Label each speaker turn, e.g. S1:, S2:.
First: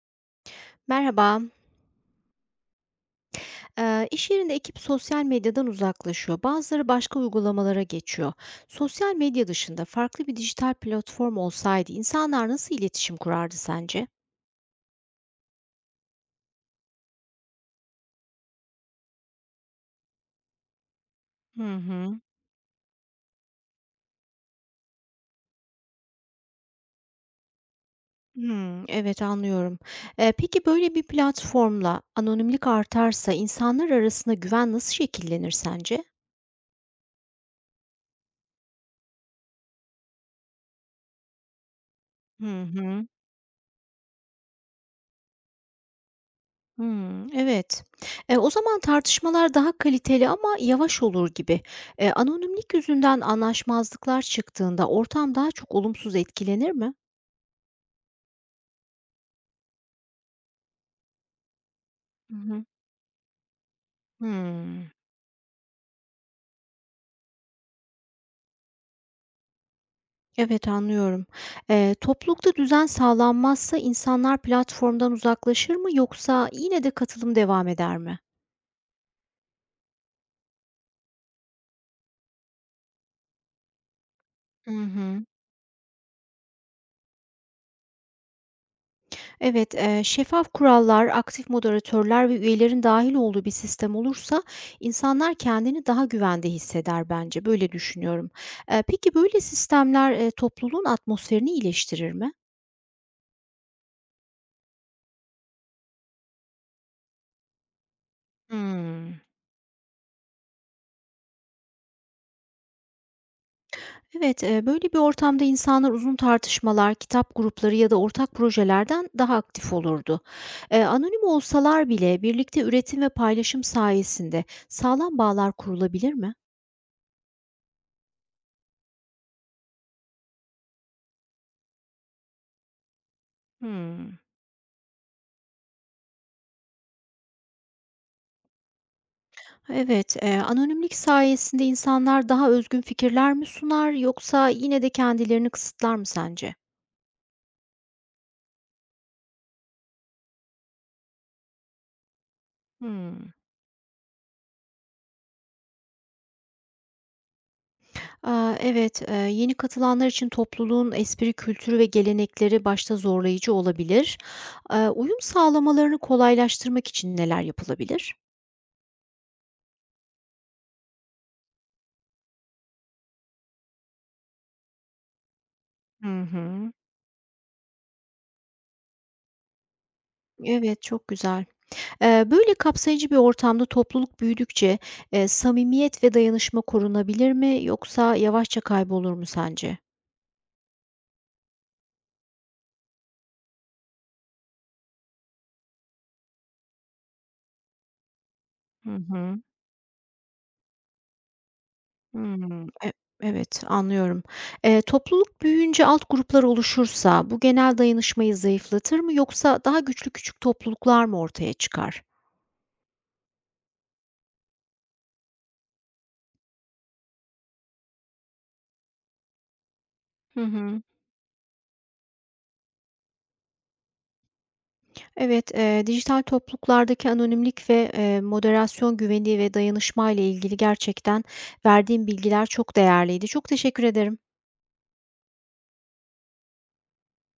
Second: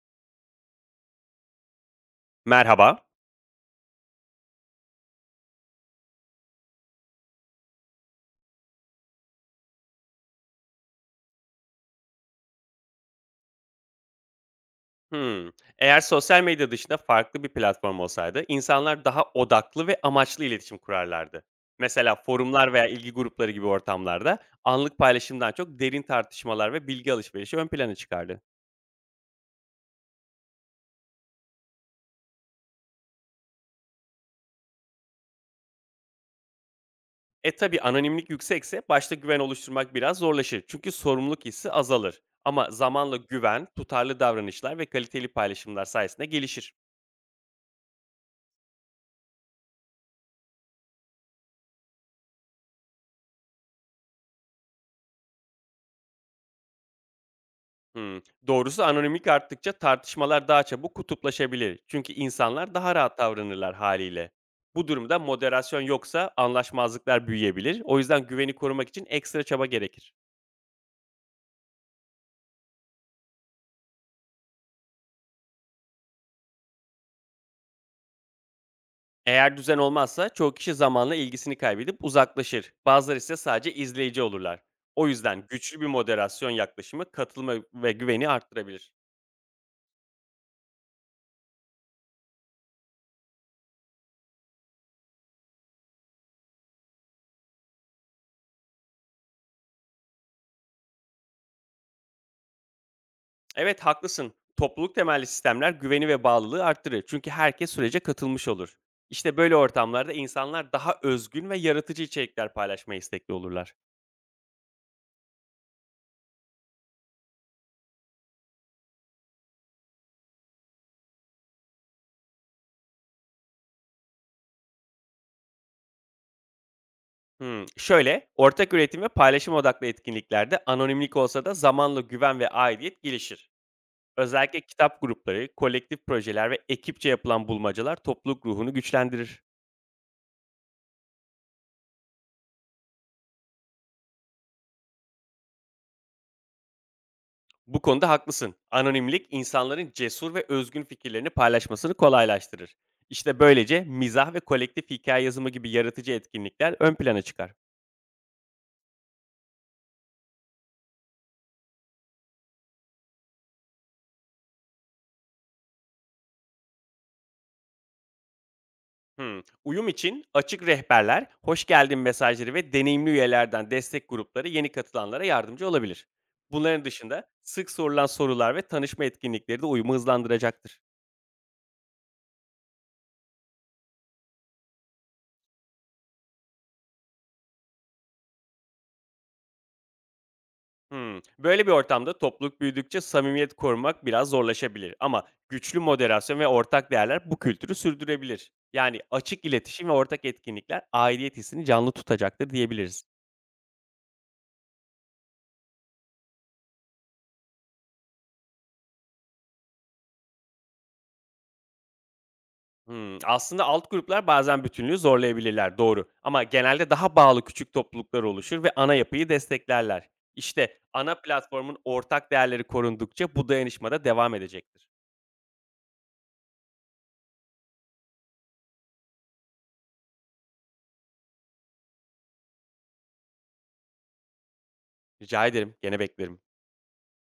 S1: Merhaba.
S2: Merhaba.
S1: İş yerinde ekip sosyal medyadan uzaklaşıyor. Bazıları başka uygulamalara geçiyor. Sosyal medya dışında farklı bir dijital platform olsaydı insanlar nasıl iletişim kurardı sence?
S2: Hımm. Eğer sosyal medya dışında farklı bir platform olsaydı, insanlar daha odaklı ve amaçlı iletişim kurarlardı.
S1: Hı
S2: Mesela
S1: hı.
S2: forumlar veya ilgi grupları gibi ortamlarda anlık paylaşımdan çok derin tartışmalar ve bilgi alışverişi ön plana çıkardı.
S1: Hmm, evet anlıyorum. Peki böyle bir platformla anonimlik artarsa insanlar arasında güven nasıl şekillenir sence?
S2: E tabi anonimlik yüksekse başta güven oluşturmak biraz zorlaşır çünkü sorumluluk hissi azalır.
S1: Hı
S2: Ama
S1: hı.
S2: zamanla güven, tutarlı davranışlar ve kaliteli paylaşımlar sayesinde gelişir.
S1: Hımm, evet. O zaman tartışmalar daha kaliteli ama yavaş olur gibi. Anonimlik yüzünden anlaşmazlıklar çıktığında ortam daha çok olumsuz etkilenir mi?
S2: Hımm. Doğrusu anonimlik arttıkça tartışmalar daha çabuk kutuplaşabilir. Çünkü
S1: Hı hı.
S2: insanlar daha rahat davranırlar haliyle. Bu
S1: Hımm.
S2: durumda moderasyon yoksa anlaşmazlıklar büyüyebilir. O yüzden güveni korumak için ekstra çaba gerekir.
S1: Evet, anlıyorum. Toplulukta düzen sağlanmazsa insanlar platformdan uzaklaşır mı yoksa yine de katılım devam eder mi?
S2: Eğer düzen olmazsa çoğu kişi zamanla ilgisini kaybedip uzaklaşır. Bazıları ise sadece izleyici olurlar.
S1: Hı
S2: O
S1: hı.
S2: yüzden güçlü bir moderasyon yaklaşımı katılımı ve güveni arttırabilir.
S1: Evet, şeffaf kurallar, aktif moderatörler ve üyelerin dahil olduğu bir sistem olursa insanlar kendini daha güvende hisseder bence. Böyle düşünüyorum. Peki böyle sistemler, topluluğun atmosferini iyileştirir mi?
S2: Evet haklısın. Topluluk temelli sistemler güveni ve bağlılığı arttırır. Çünkü herkes sürece katılmış olur.
S1: Hmm.
S2: İşte böyle ortamlarda insanlar daha özgün ve yaratıcı içerikler paylaşmaya istekli olurlar.
S1: Evet, böyle bir ortamda insanlar uzun tartışmalar, kitap grupları ya da ortak projelerden daha aktif olurdu. Anonim olsalar bile birlikte üretim ve paylaşım sayesinde sağlam bağlar kurulabilir mi?
S2: Hmm, Şöyle, ortak üretim ve paylaşım odaklı etkinliklerde anonimlik olsa da zamanla güven ve aidiyet gelişir.
S1: Hmm.
S2: Özellikle kitap grupları, kolektif projeler ve ekipçe yapılan bulmacalar topluluk ruhunu güçlendirir.
S1: Evet, anonimlik sayesinde insanlar daha özgün fikirler mi sunar yoksa yine de kendilerini kısıtlar mı sence?
S2: Bu konuda haklısın. Anonimlik insanların cesur ve özgün fikirlerini paylaşmasını kolaylaştırır.
S1: Hmm.
S2: İşte böylece mizah ve kolektif hikaye yazımı gibi yaratıcı etkinlikler ön plana çıkar.
S1: Aa, evet, yeni katılanlar için topluluğun espri kültürü ve gelenekleri başta zorlayıcı olabilir. Uyum sağlamalarını kolaylaştırmak için neler yapılabilir?
S2: Hmm. Uyum için açık rehberler, hoş geldin mesajları ve deneyimli üyelerden destek grupları yeni katılanlara yardımcı olabilir.
S1: Hı hı.
S2: Bunların dışında sık sorulan sorular ve tanışma etkinlikleri de uyumu hızlandıracaktır.
S1: Evet, çok güzel. Böyle kapsayıcı bir ortamda topluluk büyüdükçe samimiyet ve dayanışma korunabilir mi yoksa yavaşça kaybolur mu sence?
S2: Hımm. Böyle bir ortamda topluluk büyüdükçe samimiyet korumak biraz zorlaşabilir ama güçlü moderasyon ve ortak değerler bu kültürü sürdürebilir.
S1: Hı
S2: Yani
S1: hı.
S2: açık iletişim ve ortak etkinlikler aidiyet hissini canlı tutacaktır
S1: Hımm.
S2: diyebiliriz.
S1: Evet, anlıyorum. Topluluk büyüyünce alt gruplar oluşursa bu genel dayanışmayı zayıflatır mı yoksa daha güçlü küçük topluluklar mı ortaya çıkar?
S2: Hımm. Aslında alt gruplar bazen bütünlüğü zorlayabilirler, doğru. Ama genelde daha bağlı küçük topluluklar oluşur ve ana yapıyı desteklerler.
S1: Hı
S2: İşte
S1: hı.
S2: ana platformun ortak değerleri korundukça bu dayanışma da devam edecektir.
S1: Evet, dijital topluluklardaki anonimlik ve, moderasyon güveni ve dayanışmayla ilgili gerçekten verdiğin bilgiler çok değerliydi. Çok teşekkür ederim.
S2: Rica ederim, gene beklerim.